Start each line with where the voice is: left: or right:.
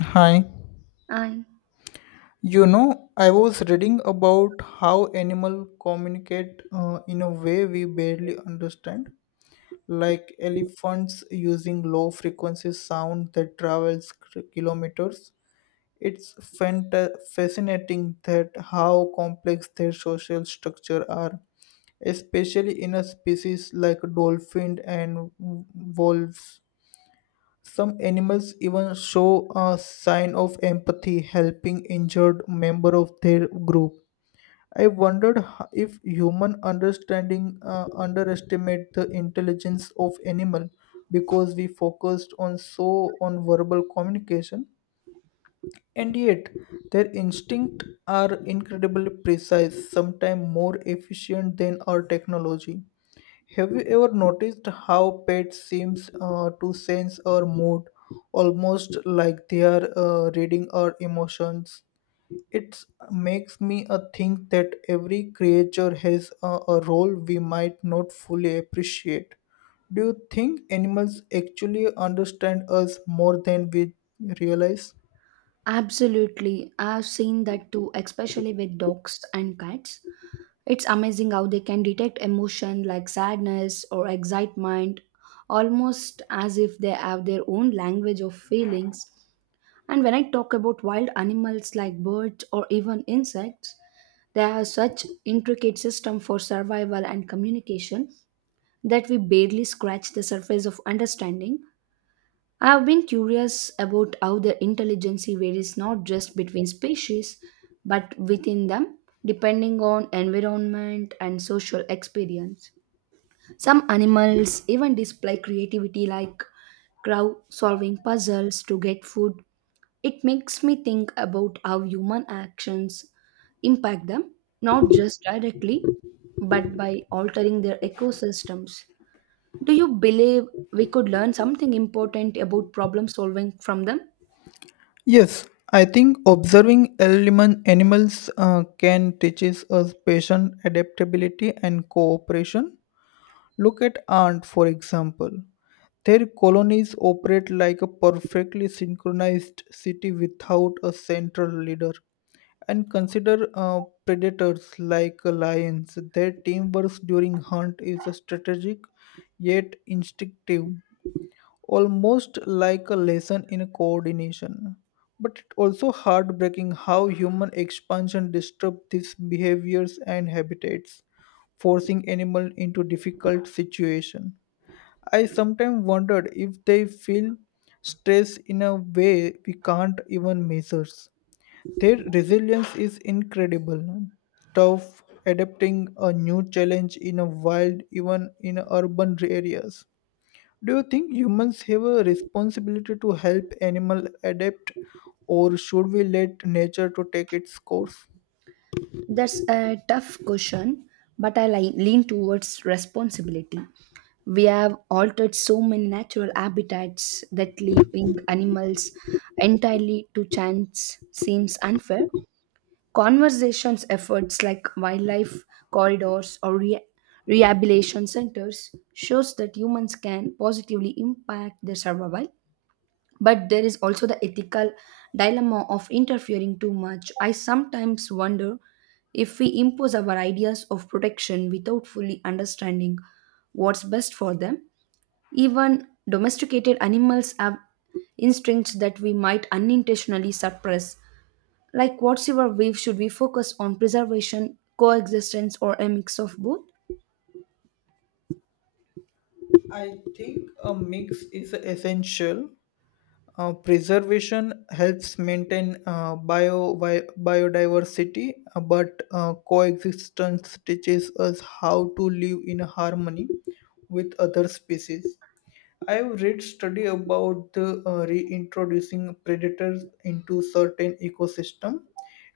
left: Hi.
right: I
left: You know, I was reading about how animals communicate, in a way we barely understand, like elephants using low frequency sound that travels kilometers. It's fascinating that how complex their social structure are, especially in a species like dolphin and wolves. Some animals even show a sign of empathy, helping injured member of their group. I wondered if human understanding underestimate the intelligence of animal because we focused on so on verbal communication, and yet their instincts are incredibly precise, sometimes more efficient than our technology. Have you ever noticed how pets seems, to sense our mood, almost like they are, reading our emotions? It makes me, think that every creature has a role we might not fully appreciate. Do you think animals actually understand us more than we realize?
right: Absolutely, I've seen that too, especially with dogs and cats. It's amazing how they can detect emotion like sadness or excitement, almost as if they have their own language of feelings. And when I talk about wild animals like birds or even insects, they have such intricate system for survival and communication that we barely scratch the surface of understanding. I have been curious about how the intelligence varies not just between species but within them, depending on environment and social experience. Some animals even display creativity like crow solving puzzles to get food. It makes me think about how human actions impact them, not just directly but by altering their ecosystems. Do you believe we could learn something important about problem solving from them?
left: Yes, I think observing element animals can teaches us patience, adaptability, and cooperation. Look at ant, for example. Their colonies operate like a perfectly synchronized city without a central leader. And consider, predators like lions. Their teamwork during hunt is strategic yet instinctive, almost like a lesson in coordination. But it's also heartbreaking how human expansion disrupts these behaviors and habitats, forcing animals into difficult situations. I sometimes wondered if they feel stress in a way we can't even measure. Their resilience is incredible. Tough adapting a new challenge in a wild, even in urban areas. Do you think humans have a responsibility to help animal adapt, or should we let nature to take its course?
right: That's a tough question, but I lean towards responsibility. We have altered so many natural habitats that leaving animals entirely to chance seems unfair. Conversations efforts like wildlife corridors or rehabilitation centers shows that humans can positively impact their survival, but there is also the ethical dilemma of interfering too much. I sometimes wonder if we impose our ideas of protection without fully understanding what's best for them. Even domesticated animals have instincts that we might unintentionally suppress. Like, what's your view? Should we focus on preservation, coexistence, or a mix of both?
left: I think a mix is essential. Preservation helps maintain biodiversity, but coexistence teaches us how to live in harmony with other species. I've read study about the, reintroducing predators into certain ecosystem,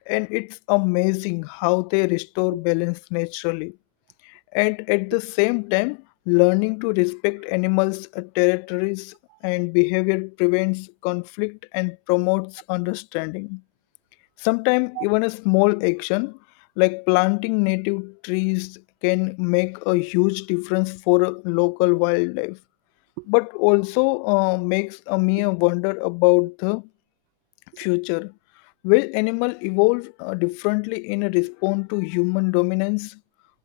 left: and it's amazing how they restore balance naturally. And at the same time, learning to respect animals, territories and behavior prevents conflict and promotes understanding. Sometimes even a small action like planting native trees can make a huge difference for local wildlife, but also, makes me wonder about the future. Will animal evolve, differently in response to human dominance?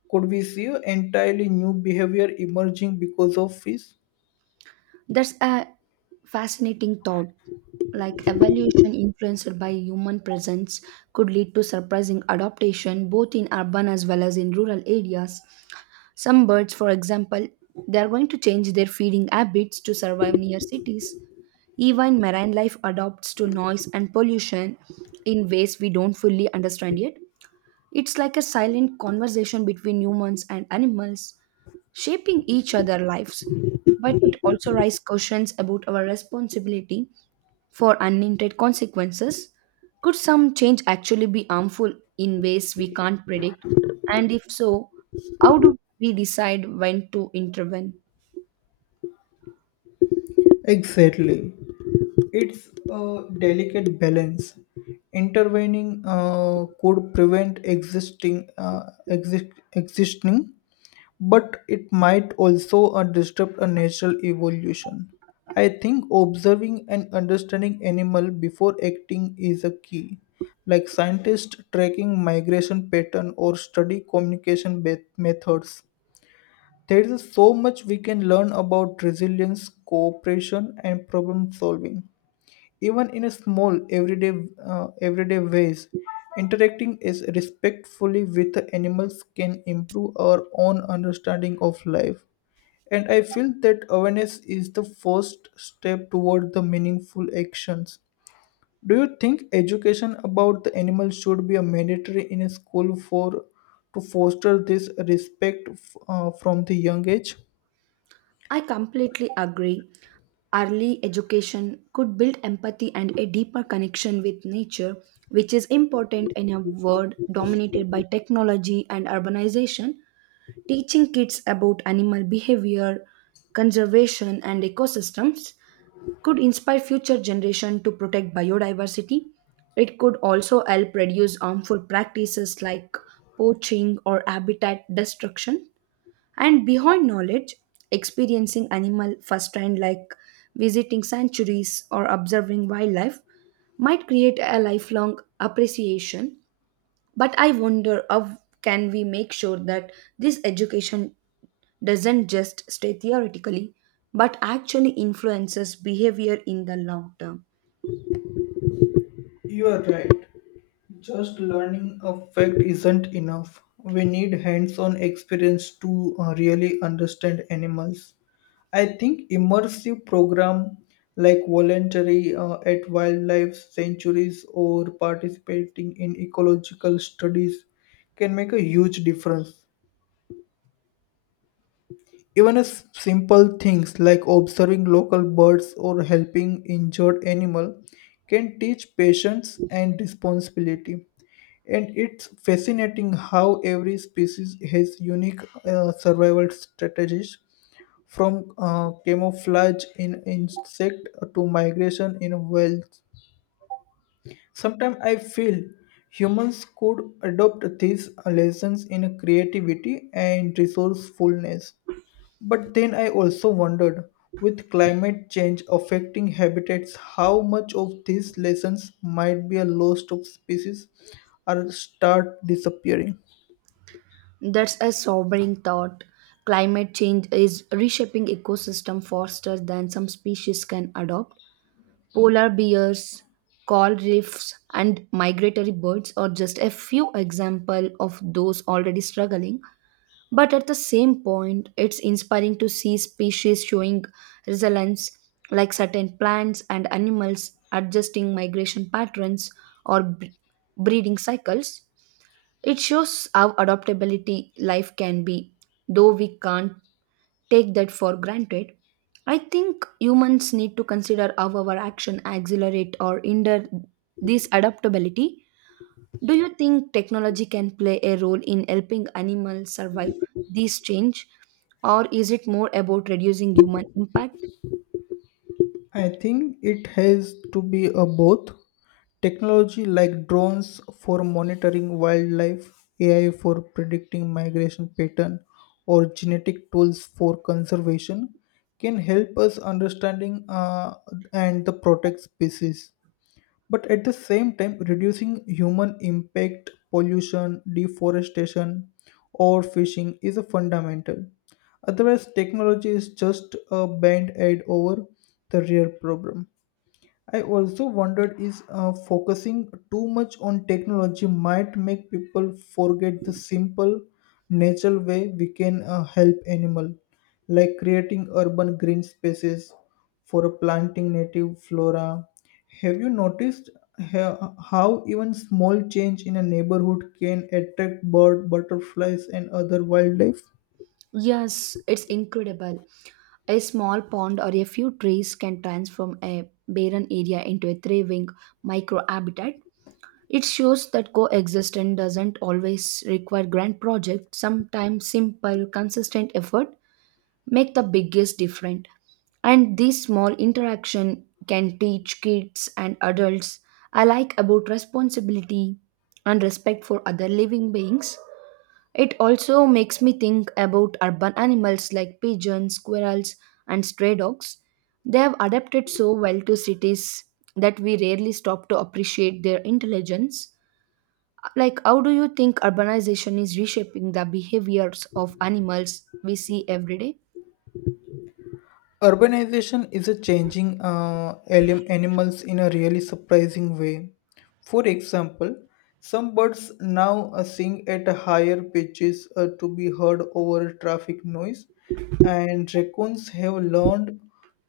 left: Could we see entirely new behavior emerging because of fish?
right: That's a fascinating thought. Like evolution influenced by human presence could lead to surprising adaptation both in urban as well as in rural areas. Some birds, for example, they are going to change their feeding habits to survive near cities. Even marine life adapts to noise and pollution in ways we don't fully understand yet. It's like a silent conversation between humans and animals shaping each other's lives, but it also raises questions about our responsibility for unintended consequences. Could some change actually be harmful in ways we can't predict? And if so, how do we decide when to intervene?
left: Exactly. It's a delicate balance. Intervening, could prevent existing exist, existing, but it might also, disrupt a natural evolution. I think observing and understanding animal before acting is a key. Like scientists tracking migration pattern or study communication methods. There is so much we can learn about resilience, cooperation, and problem solving, even in a small everyday ways. Interacting is respectfully with the animals can improve our own understanding of life, and I feel that awareness is the first step toward the meaningful actions. Do you think education about the animals should be a mandatory in a school for to foster this respect from the young age?
right: I completely agree. Early education could build empathy and a deeper connection with nature, which is important in a world dominated by technology and urbanization. Teaching kids about animal behavior, conservation, and ecosystems could inspire future generations to protect biodiversity. It could also help reduce harmful practices like poaching or habitat destruction. And beyond knowledge, experiencing animal firsthand, like visiting sanctuaries or observing wildlife, might create a lifelong appreciation. But I wonder how can we make sure that this education doesn't just stay theoretically but actually influences behavior in the long term.
left: You are right. Just learning a fact isn't enough. We need hands on experience to, really understand animals. I think immersive program like voluntary, at wildlife sanctuaries or participating in ecological studies can make a huge difference. Even as simple things like observing local birds or helping injured animal can teach patience and responsibility. And it's fascinating how every species has unique, survival strategies, from, camouflage in insect to migration in whales. Sometimes I feel humans could adopt these lessons in creativity and resourcefulness, but then I also wondered, with climate change affecting habitats, how much of these lessons might be a loss of species or start disappearing.
right: That's a sobering thought. Climate change is reshaping ecosystem faster than some species can adopt. Polar bears, coral reefs, and migratory birds are just a few example of those already struggling. But at the same point, it's inspiring to see species showing resilience, like certain plants and animals adjusting migration patterns or breeding cycles. It shows how adaptability life can be, though we can't take that for granted. I think humans need to consider how our action accelerate or hinder this adaptability. Do you think technology can play a role in helping animals survive these change, or is it more about reducing human impact?
left: I think it has to be a both. Technology like drones for monitoring wildlife, AI for predicting migration pattern, or genetic tools for conservation can help us understanding, and the protect species, but at the same time reducing human impact, pollution, deforestation, or fishing is a fundamental. Otherwise technology is just a band aid over the real problem. I also wondered is, focusing too much on technology might make people forget the simple natural way we can, help animal, like creating urban green spaces for planting native flora. Have you noticed how even small change in a neighborhood can attract bird, butterflies, and other wildlife?
right: Yes, it's incredible. A small pond or a few trees can transform a barren area into a thriving microhabitat. It shows that coexistence doesn't always require grand projects. Sometimes simple, consistent effort make the biggest difference, and this small interaction can teach kids and adults alike about responsibility and respect for other living beings. It also makes me think about urban animals like pigeons, squirrels, and stray dogs. They have adapted so well to cities that we rarely stop to appreciate their intelligence. Like, how do you think urbanization is reshaping the behaviors of animals we see every day?
left: Urbanization is a changing, animals in a really surprising way. For example, some birds now, sing at higher pitches, to be heard over traffic noise, and raccoons have learned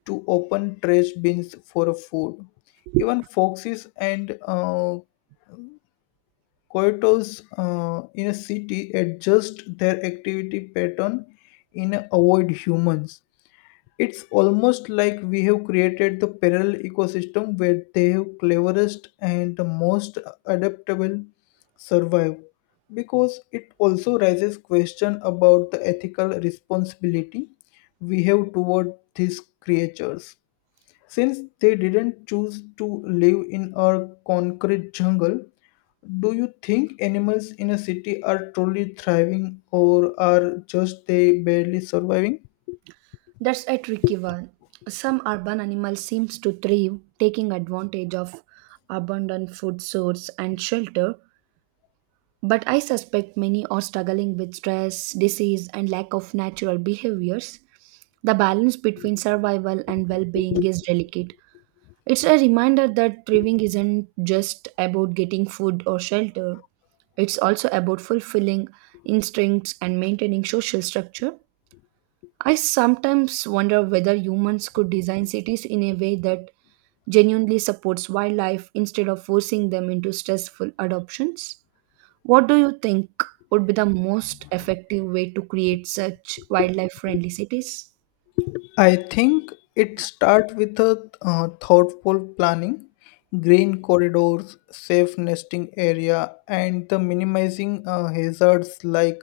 left: to open trash bins for food. Even foxes and, coyotes, in a city adjust their activity pattern in avoid humans. It's almost like we have created the parallel ecosystem where the cleverest and the most adaptable survive, because it also raises question about the ethical responsibility we have toward these creatures, since they didn't choose to live in our concrete jungle. Do you think animals in a city are truly thriving, or are just they barely surviving?
right: That's a tricky one. Some urban animals seems to thrive, taking advantage of abundant food source and shelter, but I suspect many are struggling with stress, disease, and lack of natural behaviors. The balance between survival and well-being is delicate. It's a reminder that thriving isn't just about getting food or shelter. It's also about fulfilling instincts and maintaining social structure. I sometimes wonder whether humans could design cities in a way that genuinely supports wildlife instead of forcing them into stressful adoptions. What do you think would be the most effective way to create such wildlife friendly cities?
left: I think it starts with a, thoughtful planning, green corridors, safe nesting area, and the minimizing, hazards like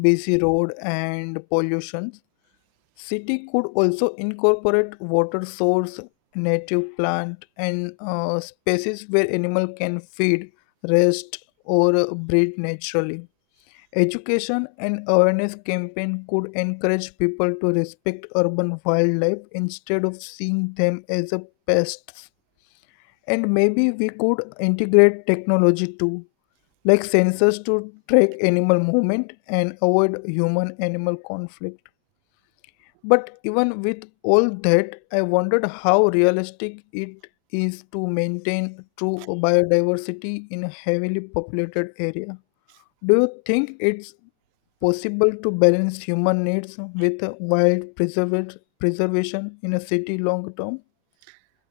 left: busy road and pollution. City could also incorporate water source, native plant, and, spaces where animal can feed, rest, or breed naturally. Education and awareness campaign could encourage people to respect urban wildlife instead of seeing them as a pests. And maybe we could integrate technology too, like sensors to track animal movement and avoid human animal conflict. But even with all that, I wondered how realistic it is to maintain true biodiversity in a heavily populated area. Do you think it's possible to balance human needs with wild preservation in a city long term?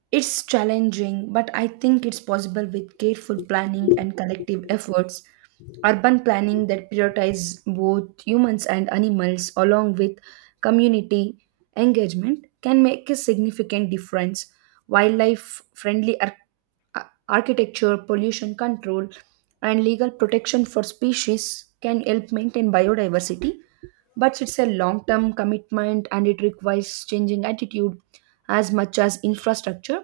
right: It's challenging, but I think it's possible with careful planning and collective efforts. Urban planning that prioritizes both humans and animals, along with community engagement, can make a significant difference. Wildlife friendly architecture, pollution control, and legal protection for species can help maintain biodiversity, but it's a long term commitment and it requires changing attitude as much as infrastructure.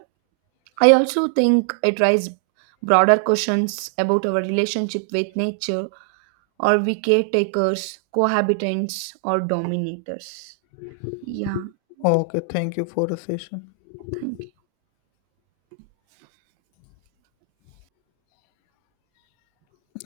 right: I also think it raises broader questions about our relationship with nature. Are we caretakers, cohabitants, or dominators? Yeah,
left: Oh, okay, thank you for the session.
right: thank you.